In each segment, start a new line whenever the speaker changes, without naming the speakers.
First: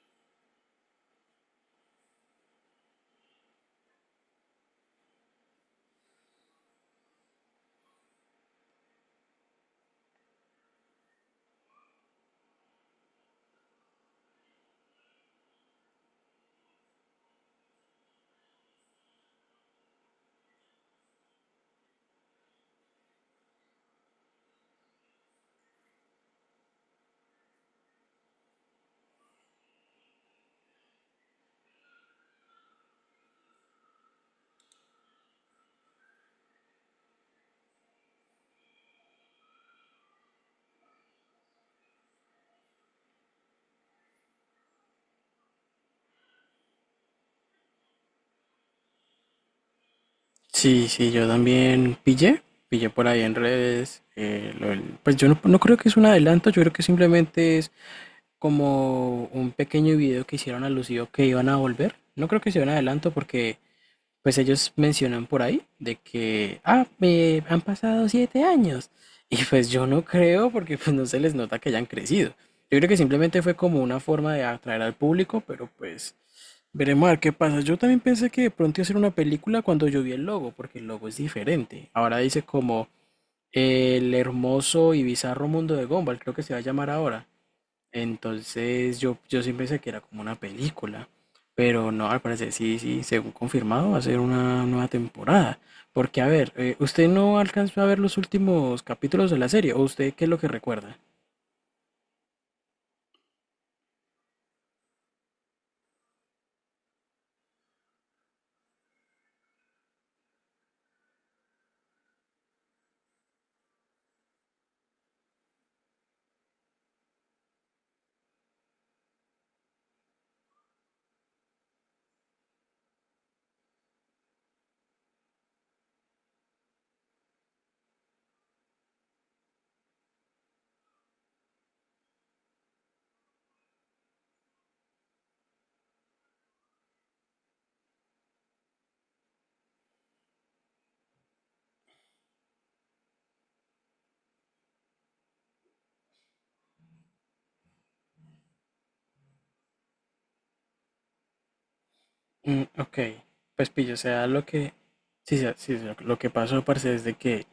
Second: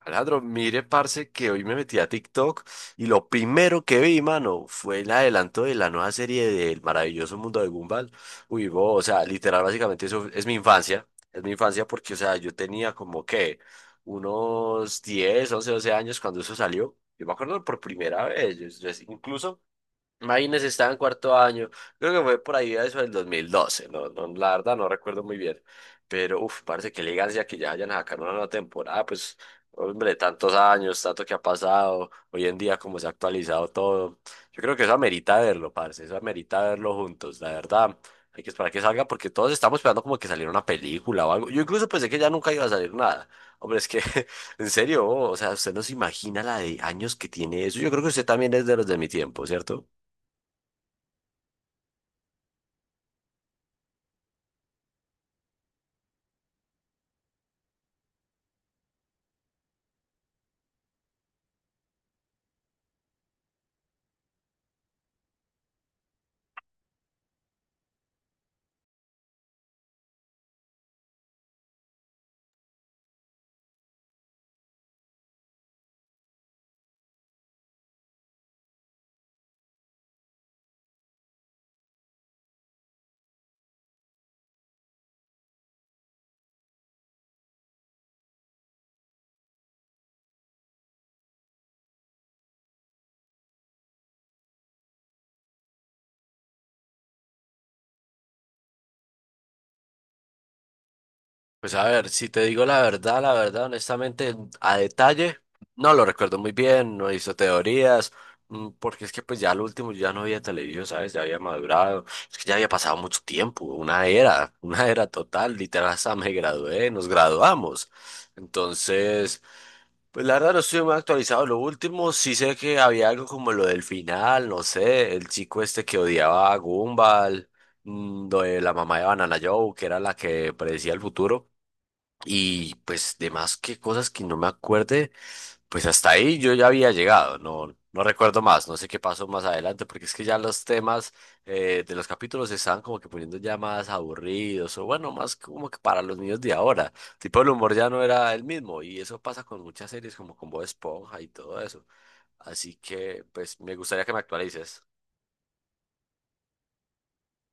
Alejandro, mire, parce, que hoy me metí a TikTok y lo primero que vi, mano, fue el adelanto de la nueva serie del maravilloso mundo de Gumball. Uy, bo, o sea, literal, básicamente eso es mi infancia. Es mi infancia porque, o sea, yo tenía como que unos 10, 11, 12 años cuando eso salió. Yo me acuerdo por primera vez. Incluso imagínense, estaba en cuarto año. Creo que fue por ahí a eso del 2012. No, no, la verdad no recuerdo muy bien. Pero, uff, parece que elegancia que ya hayan sacado una nueva temporada. Pues, hombre, tantos años, tanto que ha pasado. Hoy en día, como se ha actualizado todo. Yo creo que eso amerita verlo, parce. Eso amerita verlo juntos. La verdad, hay que esperar que salga porque todos estamos esperando como que saliera una película o algo. Yo incluso pensé que ya nunca iba a salir nada. Hombre, es que, en serio, o sea, usted no se imagina la de años que tiene eso. Yo creo que usted también es de los de mi tiempo, ¿cierto?
Sí, sí, yo también pillé, pillé por ahí en redes. Lo pues yo no, no creo que es un adelanto, yo creo que simplemente es como un pequeño video que hicieron alusivo que iban a volver. No creo que sea un adelanto porque pues ellos mencionan por ahí de que, me han pasado 7 años. Y pues yo no creo porque pues no se les nota que hayan crecido. Yo creo que simplemente fue como una forma de atraer al público, pero pues veremos a ver qué pasa. Yo también pensé que de pronto iba a ser una película cuando yo vi el logo, porque el logo es diferente. Ahora dice como el hermoso y bizarro mundo de Gumball, creo que se va a llamar ahora. Entonces yo sí pensé que era como una película, pero no, al parecer sí, sí, según confirmado va a ser una nueva temporada. Porque a ver, ¿usted no alcanzó a ver los últimos capítulos de la serie? ¿O usted qué es lo que recuerda?
Pues a ver, si te digo la verdad, honestamente, a detalle, no lo recuerdo muy bien, no hizo teorías, porque es que pues ya al último yo ya no había television, ¿sabes? Ya había madurado, es que ya había pasado mucho tiempo, una era, una era total, literal, hasta me gradué, nos graduamos. Entonces, pues la verdad no estoy muy actualizado, lo último sí sé que había algo como lo del final, no sé, el chico este que odiaba a Gumball, lo de la mamá de Banana Joe, que era la que predecía el futuro. Y pues demás que cosas que no me acuerde, pues hasta ahí yo ya había llegado, no, no recuerdo más, no sé qué pasó más adelante, porque es que ya los temas de los capítulos se estaban como que poniendo ya más aburridos, o bueno, más como que para los niños de ahora, tipo el humor ya no era el mismo, y eso pasa con muchas series como con Bob Esponja y todo eso,
Mm,
así
ok,
que pues
pues
me
pillo, o
gustaría que me
sea, lo que...
actualices.
Sí, sí, sí, lo que pasó, parce, es de que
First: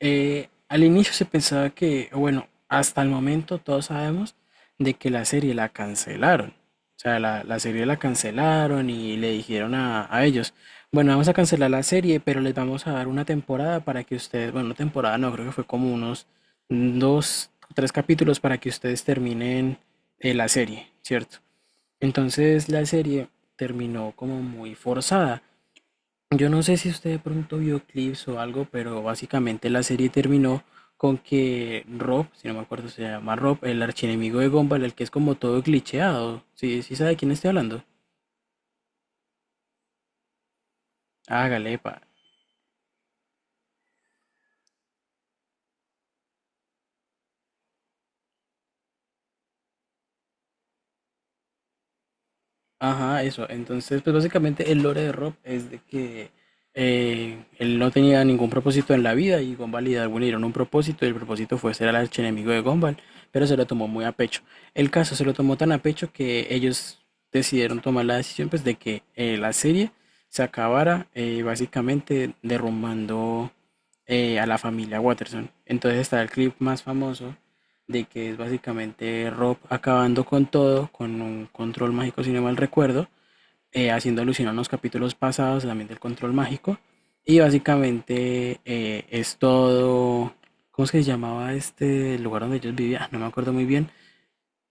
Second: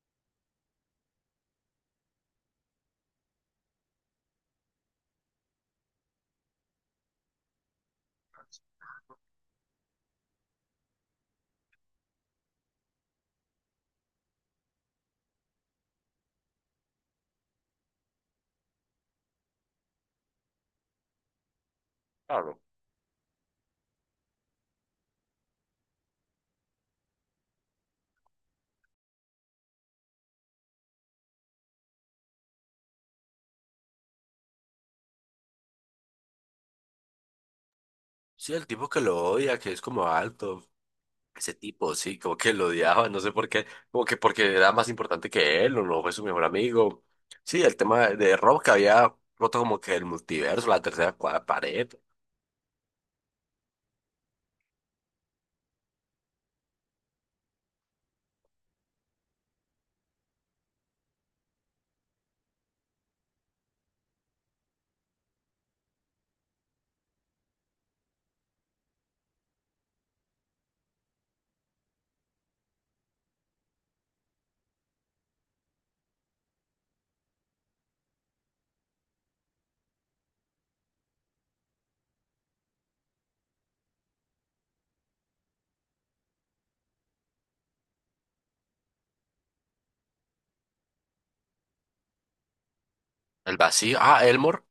Al inicio se pensaba que, o bueno, hasta el momento todos sabemos de que la serie la cancelaron. O sea, la serie la cancelaron y le dijeron a ellos, bueno, vamos a cancelar la serie, pero les vamos a dar una temporada para que ustedes, bueno, no temporada no, creo que fue como unos dos, tres capítulos para que ustedes terminen la serie, ¿cierto?
Claro.
Entonces la serie terminó como muy forzada. Yo no sé si usted de pronto vio clips o algo, pero básicamente la serie terminó con que Rob, si no me acuerdo se llama Rob, el archienemigo de Gumball, el que es como todo glitcheado. Sí, sí sabe de quién estoy hablando.
Sí, el tipo que lo odia, que es como alto. Ese
Hágale,
tipo,
pa.
sí, como que lo odiaba, no sé por qué, como que porque era más importante que él, o no fue su mejor amigo. Sí, el tema de Rob que había roto como que el multiverso, la pared,
Ajá, eso. Entonces, pues básicamente el lore de Rob es de que él no tenía ningún propósito en la vida y Gumball y Darwin le dieron un propósito y el propósito fue ser el archienemigo de Gumball, pero se lo tomó muy a pecho. El caso se lo tomó tan a pecho que ellos decidieron tomar la decisión pues de que la serie se acabara básicamente derrumbando a la familia Watterson. Entonces está el clip más famoso de que es básicamente Rob acabando con todo, con un control mágico, si no mal recuerdo, haciendo alusión a unos capítulos pasados también del control mágico. Y básicamente es todo, ¿cómo es que se llamaba este lugar donde ellos vivían? No me acuerdo
el
muy bien,
vacío. Ah, Elmore.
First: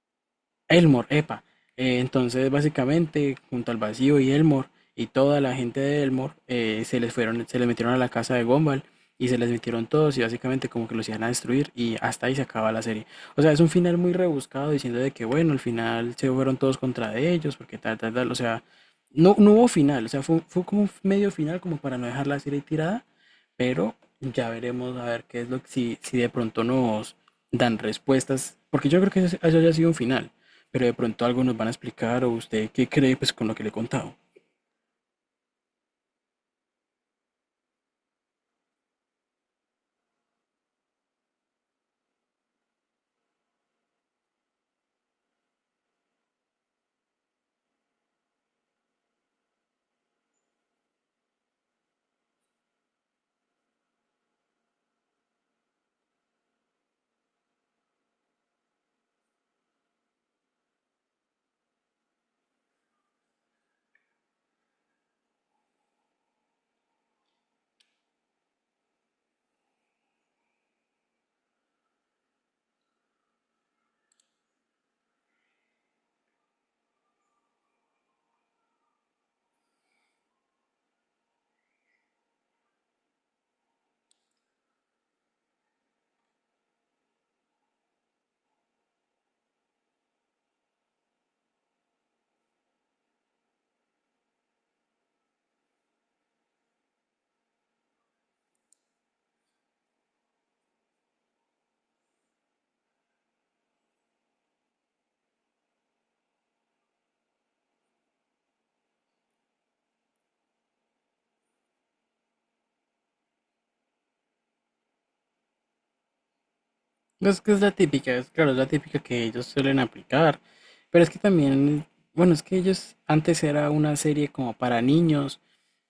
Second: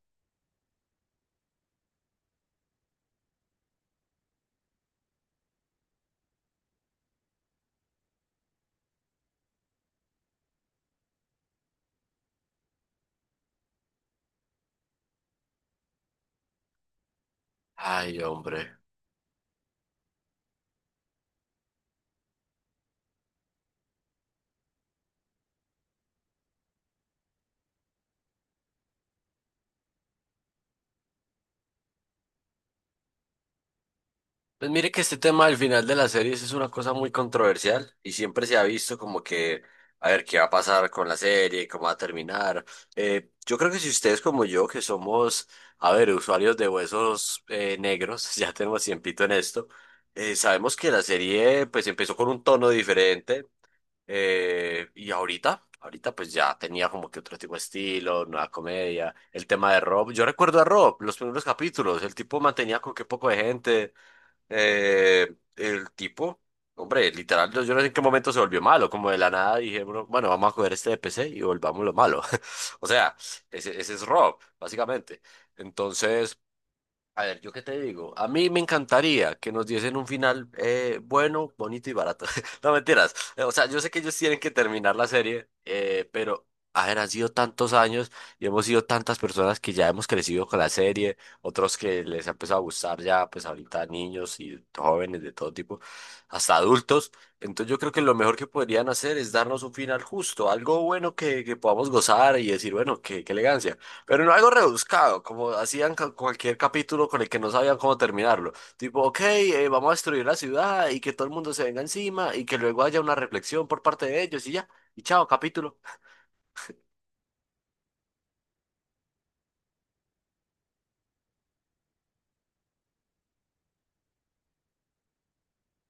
Elmore, epa. Entonces, básicamente, junto al vacío y Elmore y toda la gente de Elmore se les fueron, se les metieron a la casa de Gumball y se les metieron todos y básicamente como que los iban a destruir y hasta ahí se acaba la serie. O sea, es un final muy rebuscado diciendo de que bueno, al final se fueron todos contra de ellos porque tal, tal,
Ay,
tal. O sea,
hombre.
no hubo final, o sea, fue como un medio final como para no dejar la serie tirada pero ya veremos a ver qué es lo que, si, si de pronto nos dan respuestas, porque yo creo que eso ya sido un final, pero de pronto algo nos van a explicar o usted qué cree pues con lo que le he contado.
Pues mire que este tema del final de las series es una cosa muy controversial y siempre se ha visto como que a ver qué va a pasar con la serie, cómo va a terminar. Yo creo que si ustedes como yo, que somos, a ver, usuarios de huesos negros, ya tenemos tiempito en esto, sabemos que la serie pues empezó con un tono diferente y ahorita pues ya tenía como que otro tipo de estilo, nueva comedia, el tema de Rob. Yo recuerdo a Rob, los primeros capítulos, el tipo mantenía con qué poco de gente. Eh, el tipo, Hombre, literal, yo no sé en qué momento se volvió malo, como de la nada dije, bueno, vamos a coger este de PC y volvamos lo malo. O sea, ese es Rob, básicamente. Entonces, a ver, ¿yo qué te digo? A mí me encantaría que nos diesen un final bueno, bonito y barato. No mentiras. O sea, yo sé que ellos tienen que terminar la serie, pero, a ver, han sido tantos años y hemos sido tantas personas que ya hemos crecido con la serie, otros que les ha empezado a gustar ya, pues ahorita niños y jóvenes de todo tipo, hasta adultos. Entonces yo creo que lo mejor que podrían hacer es darnos un final justo, algo bueno que podamos gozar y decir, bueno, qué elegancia. Pero no algo rebuscado, como hacían cualquier capítulo con el que no sabían cómo terminarlo. Tipo, ok, vamos a destruir la ciudad y que todo el mundo se venga encima y que luego haya una reflexión por parte de ellos y ya. Y chao, capítulo.
No, es que es la típica, es claro, es la típica que ellos suelen aplicar. Pero es que también, bueno, es que ellos antes era una serie como para niños.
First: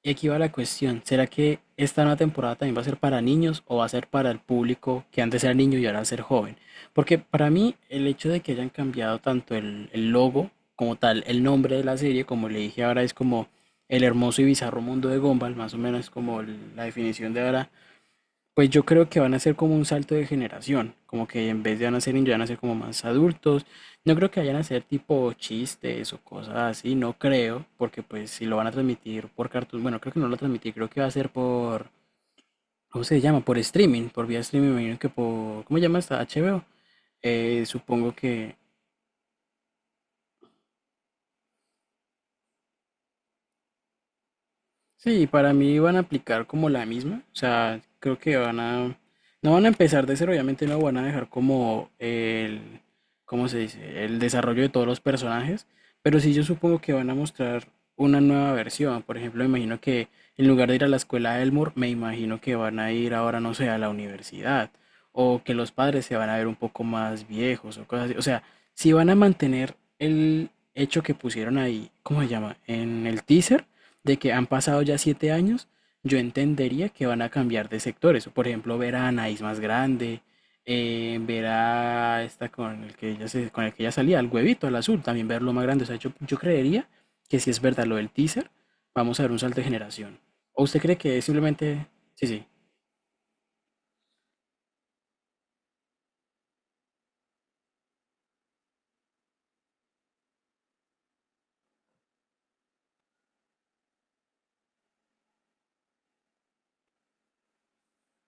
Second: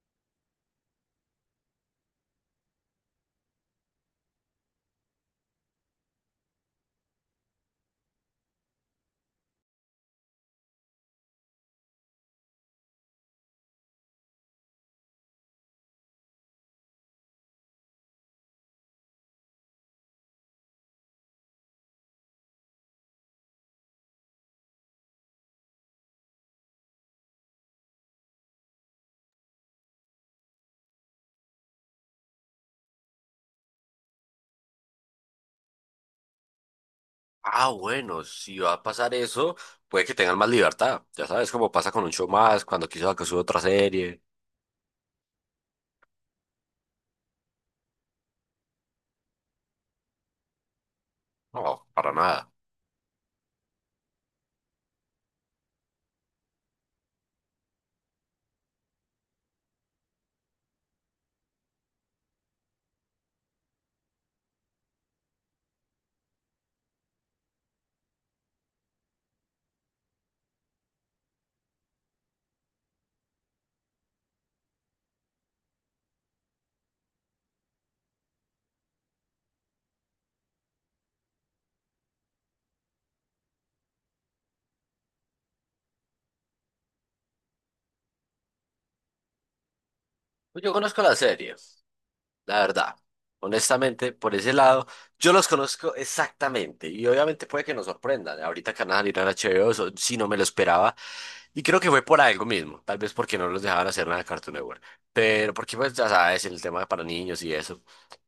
Y aquí va la cuestión, ¿será que esta nueva temporada también va a ser para niños o va a ser para el público que antes era niño y ahora va a ser joven? Porque para mí el hecho de que hayan cambiado tanto el logo como tal, el nombre de la serie, como le dije ahora, es como el hermoso y bizarro mundo de Gumball, más o menos como la definición de ahora pues yo creo que van a ser como un salto de generación, como que en vez de van a ser niños, van a ser como más adultos. No creo que vayan a ser tipo chistes o cosas así, no creo, porque pues si lo van a transmitir por Cartoon, bueno, creo que no lo transmití, creo que va a ser por, ¿cómo se llama? Por streaming, por vía streaming, me imagino que por, ¿cómo se llama esta? HBO. Eh,
Ah,
supongo
bueno,
que,
si va a pasar eso, puede que tengan más libertad. Ya sabes cómo pasa con un show más, cuando quiso que suba otra serie.
Sí, para mí van a aplicar como la misma, o sea, creo que van a, no van a empezar de cero, obviamente no van a dejar
No,
como
para nada.
¿cómo se dice? El desarrollo de todos los personajes, pero sí yo supongo que van a mostrar una nueva versión, por ejemplo, me imagino que en lugar de ir a la escuela de Elmore, me imagino que van a ir ahora, no sé, a la universidad, o que los padres se van a ver un poco más viejos o cosas así, o sea, si van a mantener el hecho que pusieron ahí, ¿cómo se llama? En el teaser de que han pasado ya 7 años, yo entendería que van a cambiar de sectores. Por ejemplo, ver a Anaís más grande, ver a esta con el que ella con el que ella salía, al huevito, al azul, también verlo más grande. O sea, yo creería que si es verdad lo del teaser, vamos a ver un salto de generación. ¿O
Pues yo
usted cree
conozco la
que es
serie.
simplemente... Sí, sí.
La verdad. Honestamente, por ese lado, yo los conozco exactamente y obviamente puede que nos sorprendan. Ahorita que van a salir en HBO, eso sí no me lo esperaba y creo que fue por algo mismo, tal vez porque no los dejaban hacer nada de Cartoon Network, pero porque pues ya sabes, el tema para niños y eso.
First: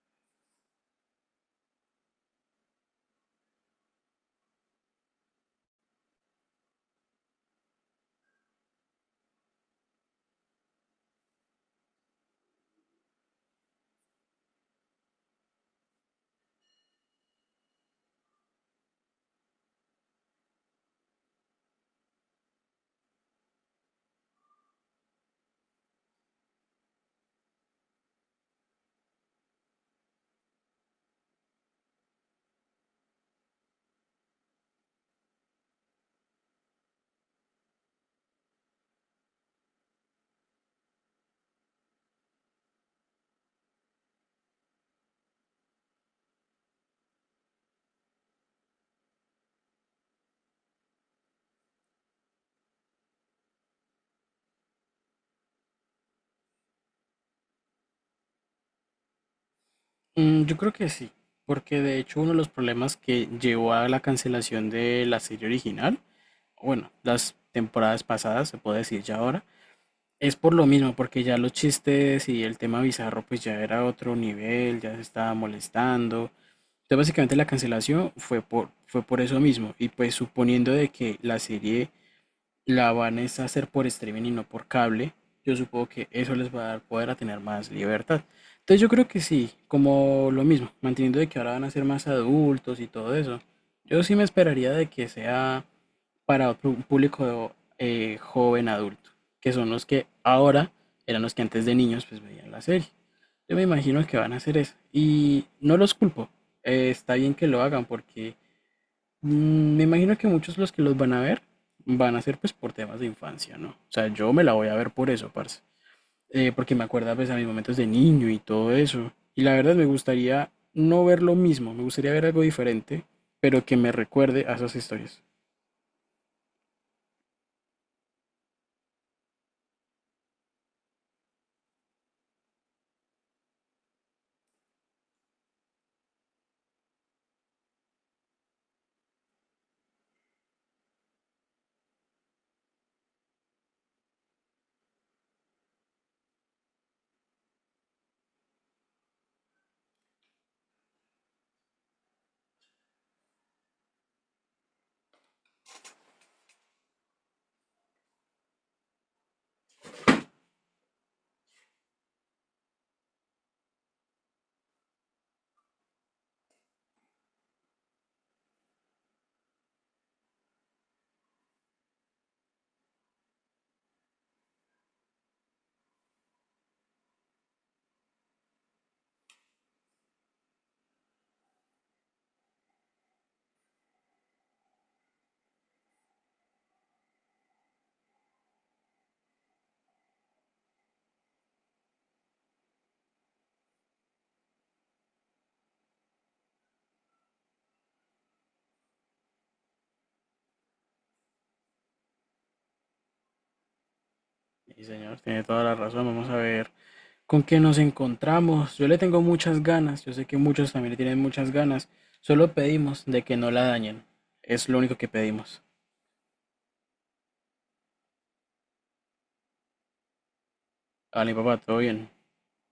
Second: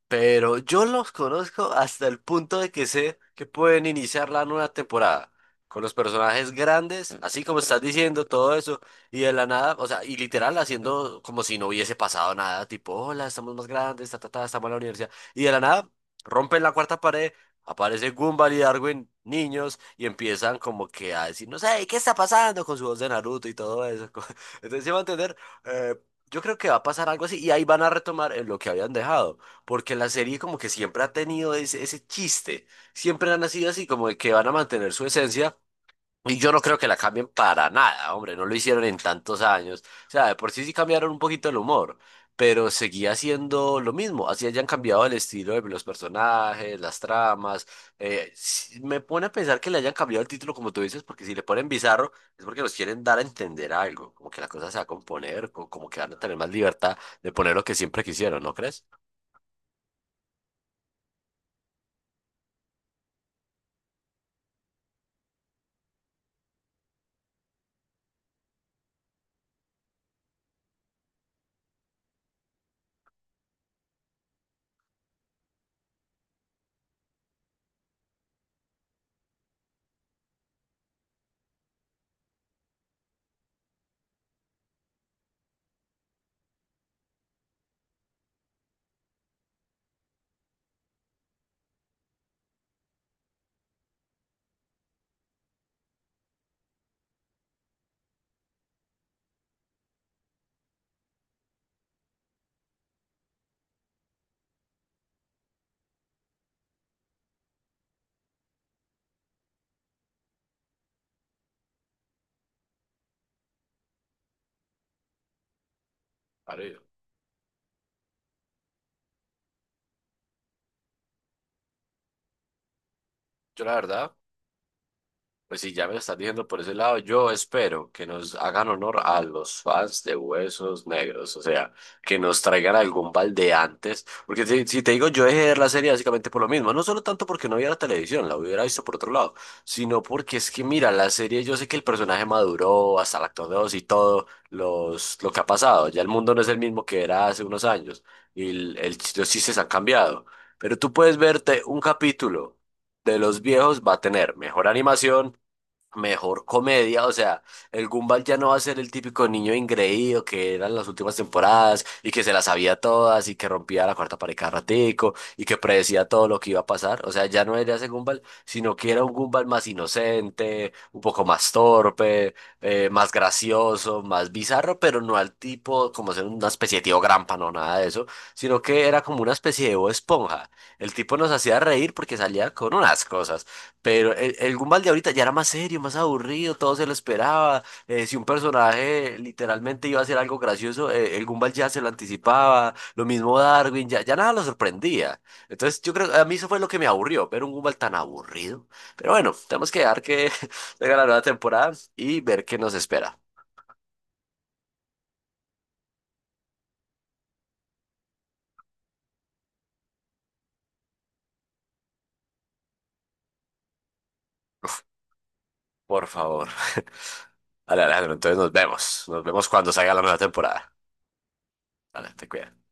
Pero yo los conozco hasta el punto de que sé que pueden iniciar la nueva temporada con los personajes grandes, así como estás diciendo todo eso, y de la nada, o sea, y literal haciendo como si no hubiese pasado nada, tipo, hola, estamos más grandes, ta, ta, ta, estamos en la universidad, y de la nada rompen la cuarta pared, aparece Gumball y Darwin, niños, y empiezan como que a decir, no sé, ¿qué está pasando? Con su voz de Naruto y todo eso. Entonces, se va a entender, eh, yo creo que va a pasar algo así, y ahí van a retomar en lo que habían dejado. Porque la serie como que siempre ha tenido ese chiste, siempre han nacido así, como de que van a mantener su esencia. Y yo no creo que la cambien para nada, hombre, no lo hicieron en tantos años. O sea, de por sí sí cambiaron un poquito el humor, pero seguía siendo lo mismo. Así hayan cambiado el estilo de los personajes, las tramas. Sí, me pone a pensar que le hayan cambiado el título, como tú dices, porque si le ponen bizarro es porque los quieren dar a entender algo, como que la cosa se va a componer, como que van a tener más libertad de poner lo que siempre quisieron, ¿no crees?
Mm, yo creo que sí, porque de hecho uno de los problemas que llevó a la cancelación de la serie original, o bueno, las temporadas pasadas, se puede decir ya ahora, es por lo mismo, porque ya los chistes y el tema bizarro pues ya era otro nivel, ya se estaba molestando. Entonces básicamente la cancelación fue por, fue por eso mismo. Y pues suponiendo de que la serie la van es a hacer por streaming y no por cable, yo supongo que eso les va a dar poder a tener más libertad. Entonces yo creo que sí, como lo mismo, manteniendo de que ahora van a ser más adultos y todo eso. Yo sí me esperaría de que sea para otro público joven adulto, que son los que ahora eran los que antes de niños pues veían la serie. Yo me imagino que van a hacer eso y no los culpo. Está bien que lo hagan porque mm, me imagino que muchos de los que los van a ver van a ser pues por temas de infancia, ¿no? O sea, yo me la voy a ver por eso, parce. Porque me acuerda pues a mis momentos de niño y todo eso. Y la verdad me gustaría no ver lo mismo, me gustaría ver algo diferente,
Yo
pero
la
que me
verdad,
recuerde a esas historias.
pues sí, ya me lo estás diciendo por ese lado. Yo espero que nos hagan honor a los fans de Huesos Negros, o sea, que nos traigan algún balde antes. Porque si, si te digo, yo dejé de ver la serie básicamente por lo mismo. No solo tanto porque no había la televisión, la hubiera visto por otro lado, sino porque es que, mira, la serie, yo sé que el personaje maduró hasta el actor 2 y todo los, lo que ha pasado. Ya el mundo no es el mismo que era hace unos años y los chistes han cambiado. Pero tú puedes verte un capítulo de los viejos va a tener mejor animación, mejor comedia, o sea, el Gumball ya no va a ser el típico niño ingreído que eran las últimas temporadas y que se las sabía todas y que rompía la cuarta pared cada ratico y que predecía todo lo que iba a pasar, o sea, ya no era ese Gumball, sino que era un Gumball más inocente, un poco más torpe, más gracioso, más bizarro, pero no al tipo como ser una especie de tío Grampa, no nada de eso, sino que era como una especie de Bob Esponja. El tipo nos hacía reír porque salía con unas cosas. Pero el Gumball de ahorita ya era más serio, más aburrido, todo se lo esperaba. Si un personaje literalmente iba a hacer algo gracioso, el Gumball ya se lo anticipaba. Lo mismo Darwin, ya nada lo sorprendía. Entonces yo creo, a mí eso fue lo que me aburrió, ver un Gumball tan aburrido. Pero bueno, tenemos que dejar que venga la nueva temporada y ver qué nos espera.
Sí, señor, tiene toda la razón. Vamos a ver con qué nos encontramos. Yo le tengo muchas ganas. Yo sé que muchos también le tienen muchas ganas. Solo pedimos de que no la dañen. Es lo único que pedimos.
Por favor. Vale, Alejandro, entonces nos vemos. Nos vemos cuando salga la nueva temporada.
Vale, papá, todo bien.
Vale, te cuidas.